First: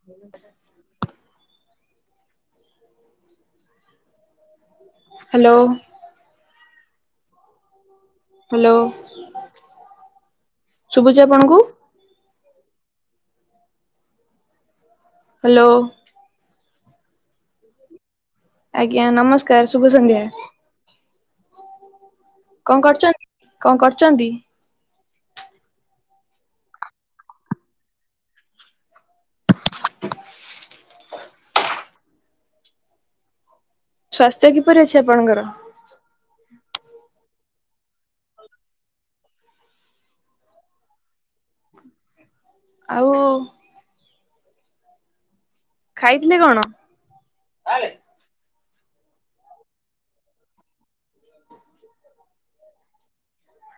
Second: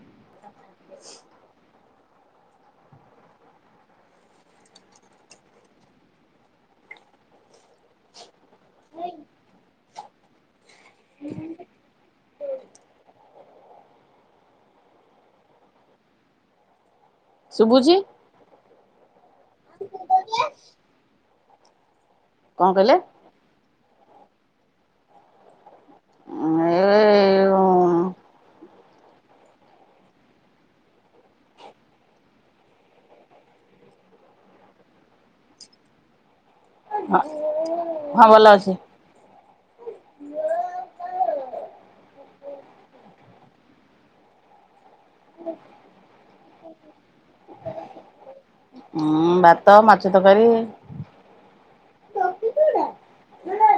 [inaudible] [inaudible] Hello [unintelligible] hello ଶୁଭୁଚି ଆପଣଙ୍କୁ? Hello, ଶୁଭୁଛି? ଆଜ୍ଞା ନମସ୍କାର ଶୁଭସନ୍ଧ୍ୟା। କଣ କରୁଛନ୍ତି, କଣ କରୁଛନ୍ତି? ସ୍ଵାସ୍ଥ୍ୟ କିପରି ଅଛି ଆପଣଙ୍କର? [inaudible] ହଁ ଭଲ ଅଛି। ଆଉ ଖାଇଥିଲେ କଣ? ଉଁ ଭାତ, ମାଛ ତରକାରୀ,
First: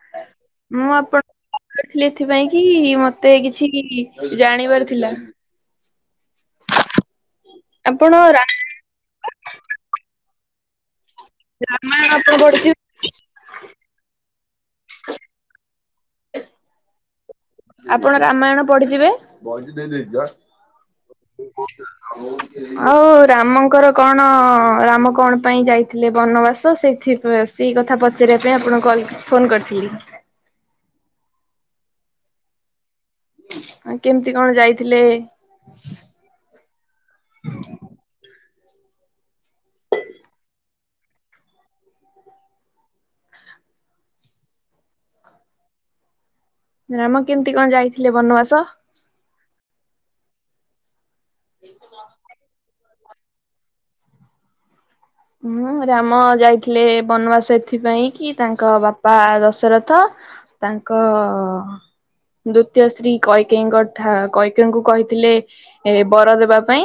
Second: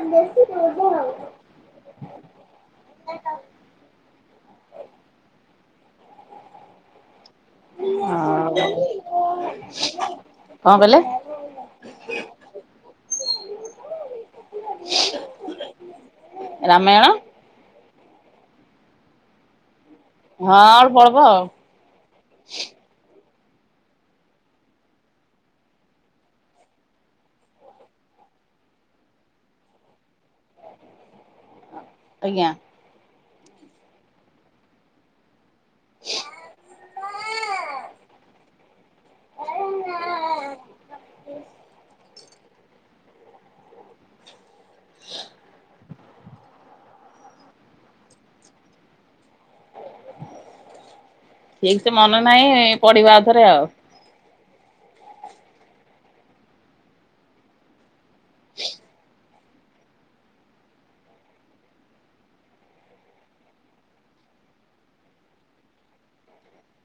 [inaudible] ଥିଲି ଏଥିପାଇଁ କି ମତେ କିଛି ଜାଣିବାର ଥିଲା। ଆପଣ ଦେମି [unintelligible] ହ କଣ କହିଲେ? ରାମାୟଣ ଉପରେ ପଢୁଚି। ରାମାୟଣ। ଆପଣ ରାମାୟଣ ପଢିଥିବେ? ହଁ ଅଳ୍ପ ଅଳ୍ପ ଆଉ ଆଉ ରାମଙ୍ କଣ ପାଇଁ ଯାଇଥିଲେ ବନବାସ ସେଇଥିପାଇଁ ସେତିକି କଥା ପଚାରିବା ପାଇଁ, ଆପଣଙ୍କୁ କଲ୍ ଫୋନ୍ କରିଥିଲି। ଆଜ୍ଞା। କେମିତି କଣ ଯାଇଥିଲେ? ହ। ରାମ କେମିତି କଣ ଯାଇଥିଲେ ବନବାସ? ଠିକ ସେ ମନେ ନାହିଁ ପଢିବା ଆଉଥରେ ଆଉ। ହୁଁ ରାମ ଯାଇଥିଲେ ବନବାସ ଏଥିପାଇଁ କି ତାଙ୍କ ବାପା ଦଶରଥ। ତାଙ୍କ ଦ୍ଵିତୀୟ ସ୍ତ୍ରୀ କୈକେୟୀଙ୍କୁ କହିଥିଲେ। ଏ ବର ଦେବା ପାଇଁ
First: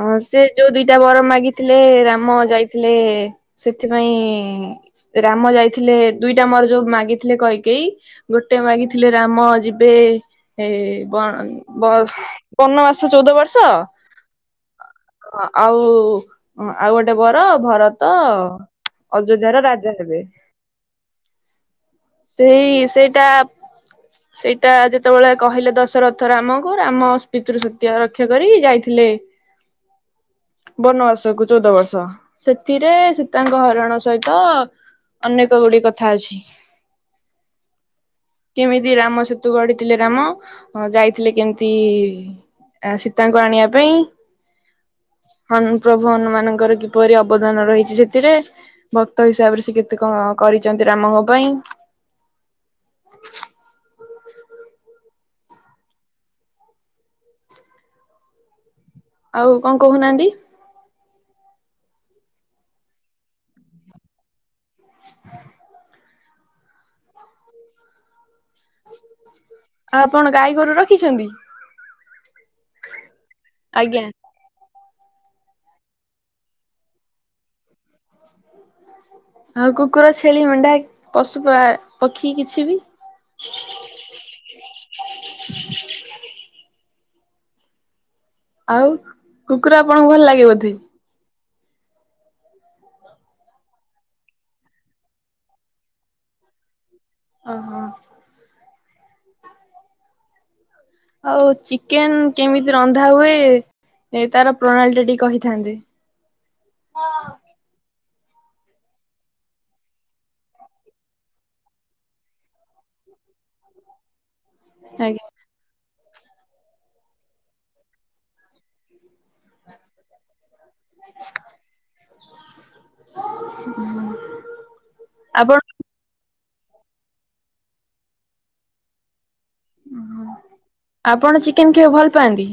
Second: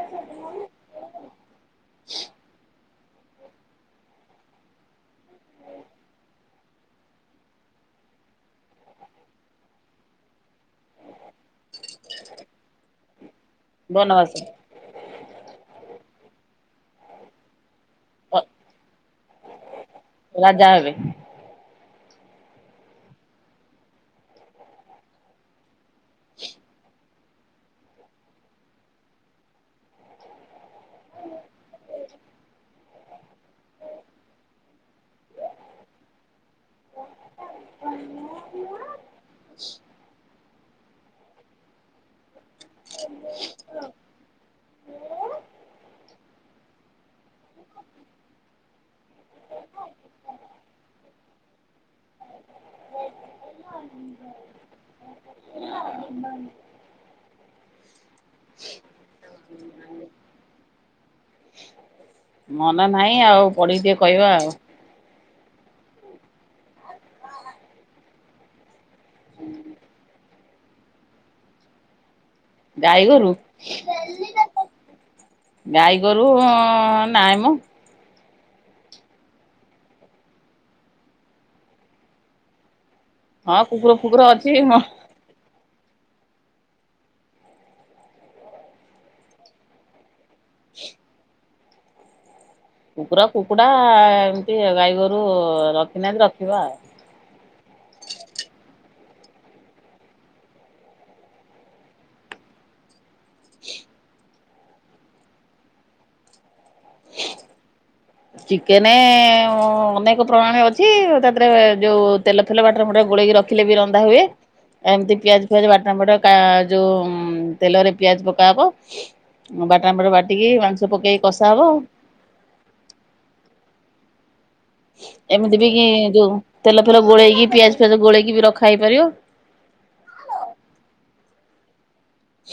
ଅଁ ସେ ଯୋଉ ଦିଟା ବର ମାଗି ଥିଲେ ରାମ ଯାଇଥିଲେ ସେଥିପାଇଁ ରାମ ଯାଇଥିଲେ ଦୁଇଟା ବର ଯୋଉ ମାଗିଥିଲେ କୈକେୟୀ। ଗୋଟେ ମାଗିଥିଲେ ରାମ ଯିବେ ଏ ବ ବ ବନବାସ ଚଉଦ ବର୍ଷ। ବନବାସ। ହ ଆଉ। ହ ଆଉ ଗୋଟେ ବର ଭରତ ଅଯୋଧ୍ୟାର ରାଜା ହେବେ। ରାଜା ହେବେ ସେଇ ସେଇଟା। ସେଇଟା ଯେତେବେଳେ କହିଲେ ଦଶରଥ ରାମଙ୍କୁ, ରାମ ପିତୃ ସତ୍ୟା ରକ୍ଷା କରି ଯାଇଥିଲେ। ବନବାସ୍ କୁ ଚୋଉଦ ବର୍ଷ ସେଥିରେ ସୀତାଙ୍କ ହରଣ ସହିତ ଅନେକ ଗୁଡିଏ କଥା ଅଛି। କେମିତି ରାମ ସେତୁ ଗଢିଥିଲେ ରାମ ଯାଇଥିଲେ କେମିତି ଆ ସୀତାଙ୍କୁ ଆଣିବା ପାଇଁ ହଁ ପ୍ରଭୁ ହନୁମାନଙ୍କର କିପରି ଅବଦାନ ରହିଛି ସେଥିରେ। ଭକ୍ତ ହିସାବରେ ସେ କେତେ କଣ କରିଚନ୍ତି ରାମଙ୍କ ପାଇଁ। ଆଉ କଁ କୋହୁନାହାନ୍ତି? ମନେ ନାହିଁ ଆଉ ପଢିକି ଟିକେ କହିବା ଆଉ। ଆଉ ଆପଣ ଗାଈ ଗୋରୁ ରଖିଛନ୍ତି? ଗାଈ ଗୋରୁୁ? ଆଜ୍ଞା ଗାଈଗୋରୁ ନାଇଁ ମ। ଆଉ କୁକୁର ଛେଳି ମେଣ୍ଢା କି ପଶୁ ପ ପକ୍ଷୀ କିଛି ବି? ହଁ କୁକୁର କୁକୁର ଅଛି। ଆଉ କୁକୁର ଆପଣଙ୍କୁ ଭଲ୍ ଲାଗେ ବୋଧେ? ହ କୁକୁର କୁକୁଡ଼ା ଏମତି ଗାଈ ଗୋରୁ ରଖିନାହାନ୍ତି ରଖିବା ଆଉ। ଓ ହୋ। ଆଉ ଚିକେନ୍ କେମିତି ରନ୍ଧା ହୁଏ ଏ ତାର ପ୍ରଣାଳୀ ଟା ଟିକେ କହିଥାନ୍ତେ। ଚିକେନେ ଅନେକ ପ୍ରଣାଳୀ ଅଛି ଏକାଥରେ ଯୋଉ ତେଲ ଫେଲ ବାଟରେ ଫଟ ଗୋଳକି ରଖିଲେ ବି ରନ୍ଧା ହୁଏ ଆ ଏମିତି ଆଜ୍ଞା ପିଆଜ୍ ପିଆଜ ବାଟଣ ଫାଟଣ କା ଯୋଉ ତେଲରେ ପିଆଜ ପକାହବ। ବାଟଣ ଫାଟଣ ବାଟିକି ମାଂସ ପକେଇକି କଷା ହବ ଆଉ। ହୁଁ। ଏମିତି ବି କି ଯୋଉ ତେଲ ଫେଲ ଗୋଳେଇକି ପିଆଜ ଫିଆଜ ଗୋଳେଇକି ବି ରଖା ହେଇ ପାରିବ। ଆପଣ ଚିକେନ ଖଇବାକୁ ଭଲ୍ ପାଆନ୍ତି?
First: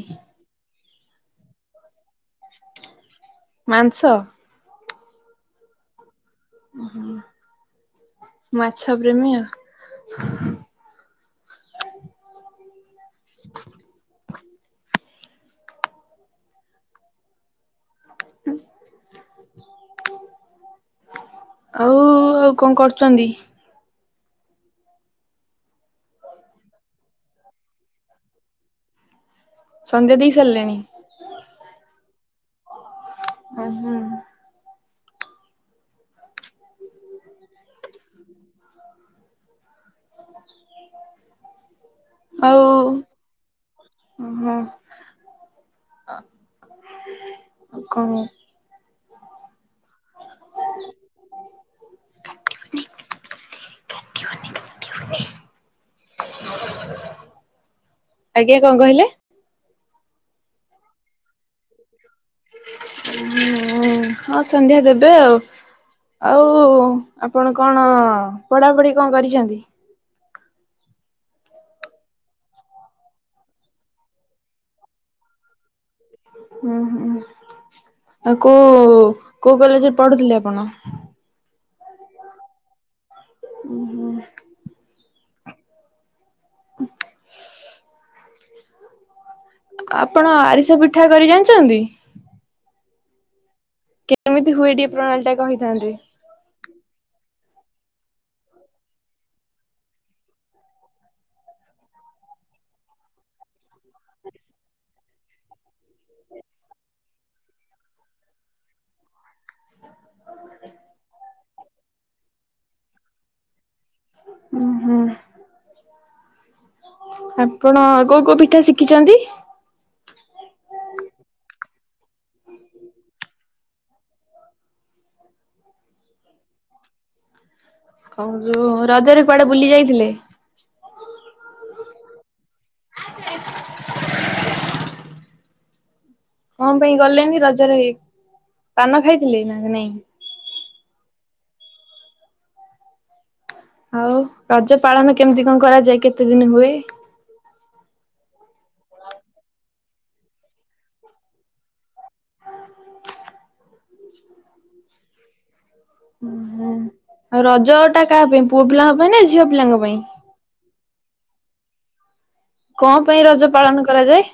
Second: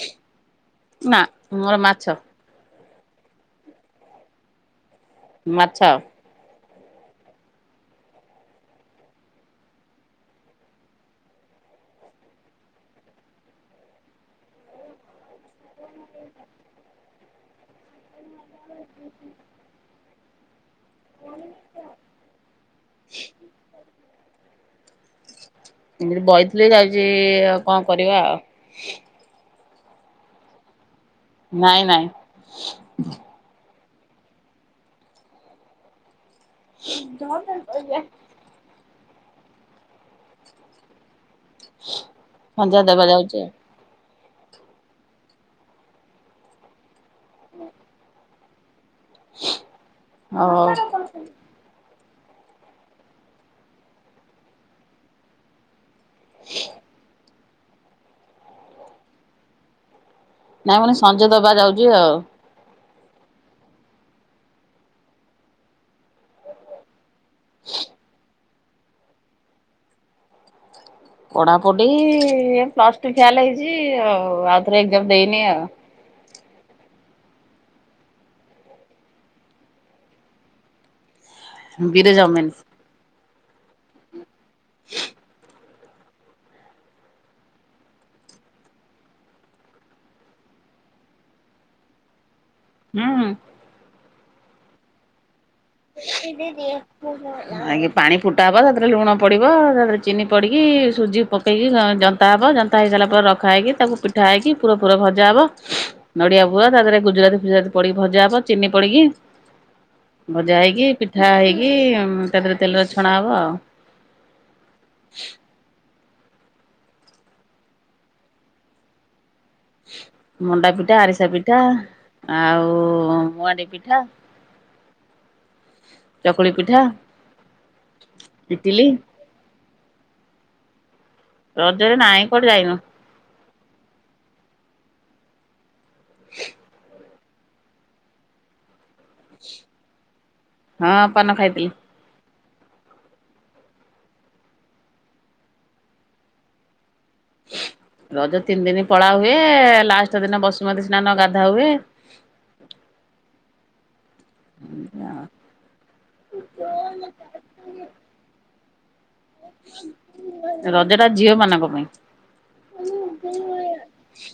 ନା ମୋର ମାଛ। ମାଂସ ମାଛ ଓହୋ ମାଛ ପ୍ରେମୀ ଆଉ। ହଁ [unintelligible] ଆଉ କଁ କରୁଚନ୍ତି ଏମିତି ବଇଥିଲି ଯାଉଛି କଁ କରିବା ଆଉ। ସନ୍ଧ୍ୟା ଦେଇ ସାରିଲେଣି? ନାଇଁ ନାଇଁ। ଅ ହୁଁ। ଵ ଟା ପିଲା। ଆଉ ସଞ୍ଜ ଦେବା ଯାଉଛି ଓ ହୋ କଁ ଆଉ କାଟିବନି କାଟିବନି କାଟିବନି କାଟିବନି। ଆଜ୍ଞା କଁ କହିଲେ? ନା ମାନେ ସଞ୍ଜ ଦବା ଯାଉଚି ଆଉ। ହଁ ହଁ ସନ୍ଧ୍ୟା ଦେବେ ଆଉ ଆଉ ଆପଣ କଣ ପଢାପଢି କଣ କରିଛନ୍ତି? ପଢାପଢି ପ୍ଲସ ଟୁ ଫେଲ୍‌ ହେଇଛି ଆଉ ଆଉଥରେ ଏକ୍ଜାମ ଦେଇନି ଆଉ। ହୁଁ ହୁଁ ଆଉ କୋଉ କୋଉ କଲେଜରେ ପଢୁଥିଲେ ଆପଣ। ବିରଜା ୱଅମେନ୍ସ। ଓୁ ହୁଁ। ହ [unintelligible] ହ [unintelligible] ଆପଣ ଆରିସା ପିଠା କରି ଜାଣିଛନ୍ତି। ହୁଁ ହୁଁ। କେମିତି ହୁଏ ଟିକେ ପ୍ରଣାଳୀ ଟା କହିଥାନ୍ତେ। [unintelligible] ଆଗେ ପାଣି ଫୁଟା ହବ ତା ଦେହରେ ଲୁଣ ପଡିବ ତାରେ ଚିନି ପଡିକି ସୁଜି। ପକେଇକି ଜନ୍ତା ହେବ ଜନ୍ତା ହେଇସାରିଲା ପରେ ରଖା ହେଇକି ତାକୁ ପିଠା ହେଇକି ପୁରା ପୁରା ଭଜା ହେବ। ନଡିଆ ବୁଆ ତାପରେ ଗୁଜୁରାତି ଫୁଜା ପି ଭଜା ହବ ଚିନି ପଡିକି। [inaudible] ଭଜା ହେଇକି ପିଠା ହେଇକି ତା ଦେହରେ ତେଲରେ ଛଣା ହେବ ଆଉ। ହୁଁ ହୁଁ। ଆପଣ କୋଉ କୋଉ ପିଠା ଶିଖିଛନ୍ତି। ମଣ୍ଡା ପିଠା ଆରିସା ପିଠା ଆଉ ମୁଆଣ୍ଡି ପିଠା। ଚକୁଳି ପିଠା। [unintelligible] ଇଟିଲି ରଜରେ କୁଆଡେ ବୁଲି ଯାଇଥିଲେ। ରଜରେ ନାଇଁ କୁଆଡେ ଯାଇନୁ। କଣ ପାଇଁ ଗଲେଣିି ରଜରେ ପାନ ଖାଇଥିଲେ ନା ନାଇଁ? ହଁ ପନ ଖାଇଥିଲି। ଆଉ ରଜ ପାଳନ କେମିତି କଣ କରାଯାଏ କେତେ ଦିନ ହୁଏ। ରଜ ତିନି ଦିନ ପଳା ହୁଏ ଲାଷ୍ଟ ଦିନ ବସୁମତୀ ସ୍ନାନ ଗାଧା ହୁଏ। ହୁଁ। ଉ ହୁଁ ଆଉ ରଜ ଟା କାହା ପାଇଁ ପୁଅ ପିଲାଙ୍କ ପାଇଁ ନା ଝିଅ ପିଲାଙ୍କ ପାଇଁ। ରଜଟା ଝିଅ ମାନଙ୍କ ପାଇଁ। କଣ ପାଇଁ ରଜ ପାଳନ କରାଯାଏ।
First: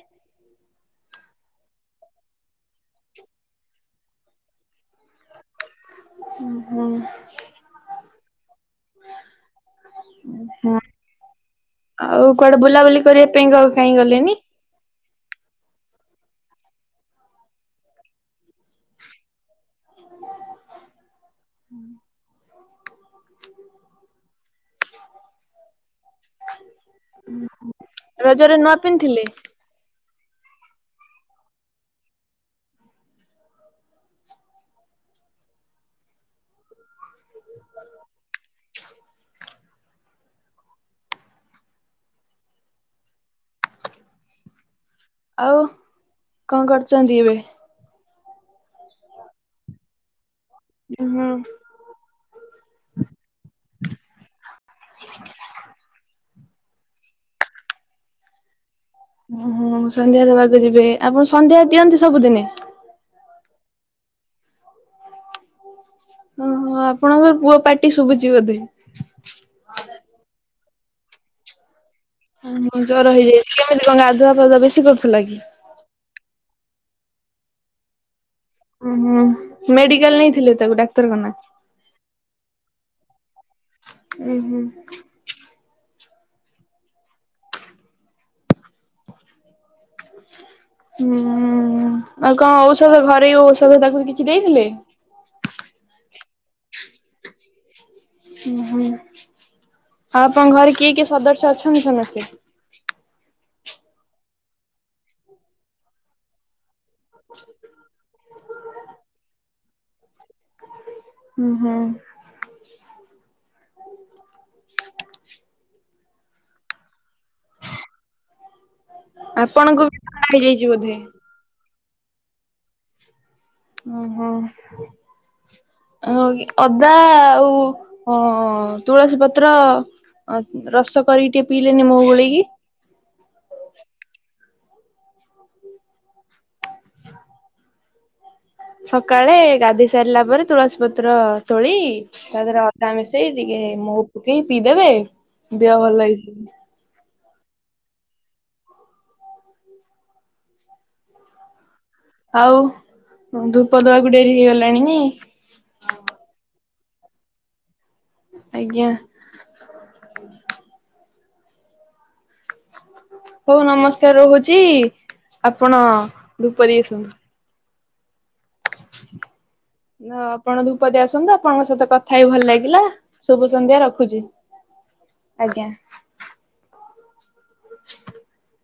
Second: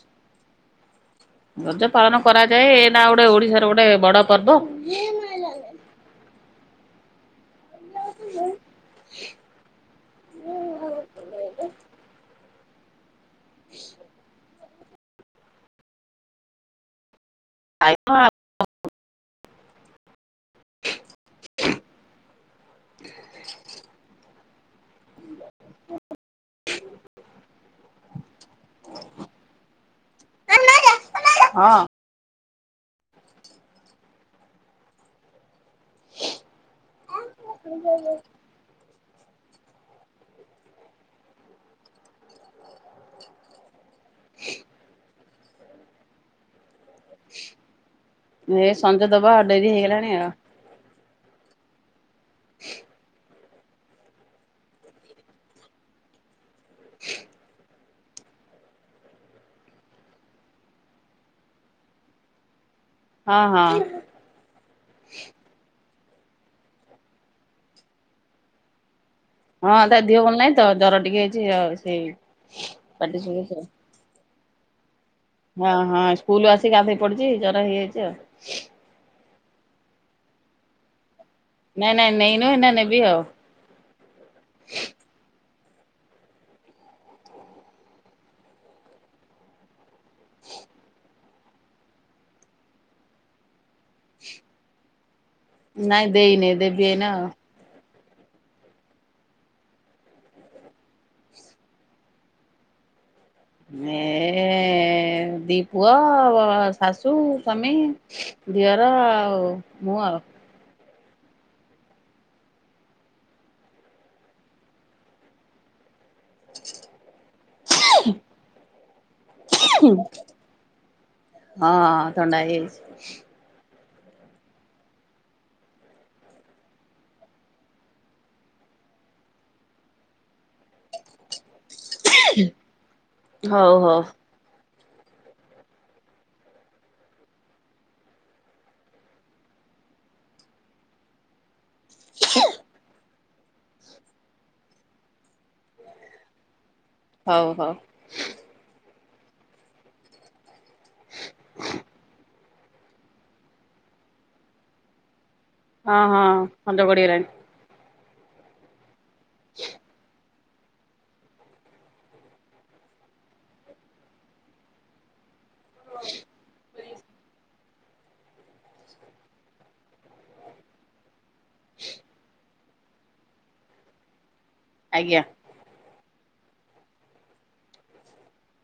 ରଜ ପାଳନ କରାଯାଏ ଏନା ଗୋଟେ ଓଡିଶାର ଗୋଟେ ବଡ ପର୍ବ। [unintelligible] ହୁଁ ହୁଁ। ହୁଁ ହଁ ଆଉ କୁଆଡେ ବୁଲାବୁଲି କରିବା ପାଇଁ କକୁ କାହିଁ ଗଲେଣିି। ଆ। ହୁଁ ହ ରଜରେ ନୂଆ ପିନ୍ଧିଲି। ହଁ। ହୁଁ [inaudible] [inaudible] ଆଉ କଣ କରୁଛନ୍ତି ଏବେ। ଏ ସଞ୍ ଦବା ଡେରି ହେଇଗଲାଣି ଆଉ ହୁଁ ହ [inaudible] ଓ ହୋ ସନ୍ଧ୍ୟା ଦେବାକୁ ଯିବେ ଆପଣ ସନ୍ଧ୍ୟା ଦିଅନ୍ତି ସବୁଦିନେ? ହଁ ହଁ। ଓହୋ ଆପଣଙ୍କର ପୁଅ ପାଟି ଶୁଭୁଛି ବୋଧେ? ହଁ ତା ଦିହ ଭଲ ନାହିଁ ତ ଜର ଟିକେ ହେଇଛି ଆଉ ସେଇ ହ ମୁଁ ଜର ପାଟି ଶୁଭୁଚି ହେଇଯାଇଥିଲି ଆଉ। କେମିତି ଗାଧୁଆ ପଧୁଆ ବେଶୀ କରୁଥିଲା କି? ହଁ ହଁ ସ୍କୁଲ ଆସିକି ଗାଧୋଇ ପଡିୁଛି ଜର ହେଇଯାଇଛି ଆଉ। ଉଁ ହୁଁ ମେଡିକାଲ ନେଇଥିଲେ ତାକୁ ଡାକ୍ତର ଖାନା? ନାଇଁ ନାଇଁ ନେଇନୁ ଏଇନା ନେବି ଆଉ। ଉୁଁ ହୁଁ ହ ହୁଁ ଆଉ କଣ ଔଷଧ ଘରେ ଔଷଧ ତାକୁ କିଛି ଦେଇଥିଲେ? ନାଇଁ ଦେଇନି ଦେବି ଏଇନା ଆଉ। ଓ ହୁଁ ଆଉ ଆପଣଙ୍କ ଘରେ କିଏ କିଏ ସଦସ୍ୟ ଅଛନ୍ତି ସମସ୍ତେ? ଏ ଦୀ ପୁଅ ଶାଶୁ ସ୍ୱାମୀ ଦିଅର ଆଉ ମୁଁ ଆଉ। ହୁଁ ହୁଁ [inaudible] ଆପଣଙ୍କୁ ବି ଥଣ୍ଡା ହେଇଯାଇଛି ବୋଧେ? ହଁଁ ଥଣ୍ଡା ହେଇଯାଇଛି। ଓ ହୋ କି ଅଦା ଆଉ ଅ ତୁଳସୀ ପତ୍ର ଆ ରସ କରିକି ଟିକେ ପିଇଲେନି ମହୁ ଗୋଳେଇକି। ହଉ ହଉ ହ ସକାଳେ ଗାଧି ସାରିଲା ପରେ ତୁଳସୀ ପତ୍ର ତୋଳି ତା ଦେରେ ଅଦା ମିଶ ସେଇ ଟିକେ ମୋ ପକେଇ ପିଇଦେବେ ଦେହ ଭଲ ହେଇଯିବ। ହଉ ହଉ। ଆଉ ଧୂପ ଦବାକୁ ଡେରି ହେଇଗଲାଣି ନେଇ। ହଁ ହଁ ଅନ୍ଦ ପଡିଗଲାଣି। ଆଜ୍ଞା। ହଉ ନମସ୍କାର ରହୁଛି ଆପଣ ଧୂପ ଦେଇ ଆସନ୍ତୁ। ନ ଆପଣ ଧୂପଦେଇ ଆସନ୍ତୁ ଆପଣଙ୍କ ସହିତ କଥା ହେଇି ଭଲ ଲାଗିଲା। ଶୁଭସନ୍ଧ୍ୟା ରଖୁଛି। ଆଜ୍ଞା। ଆଜ୍ଞା। [inaudible]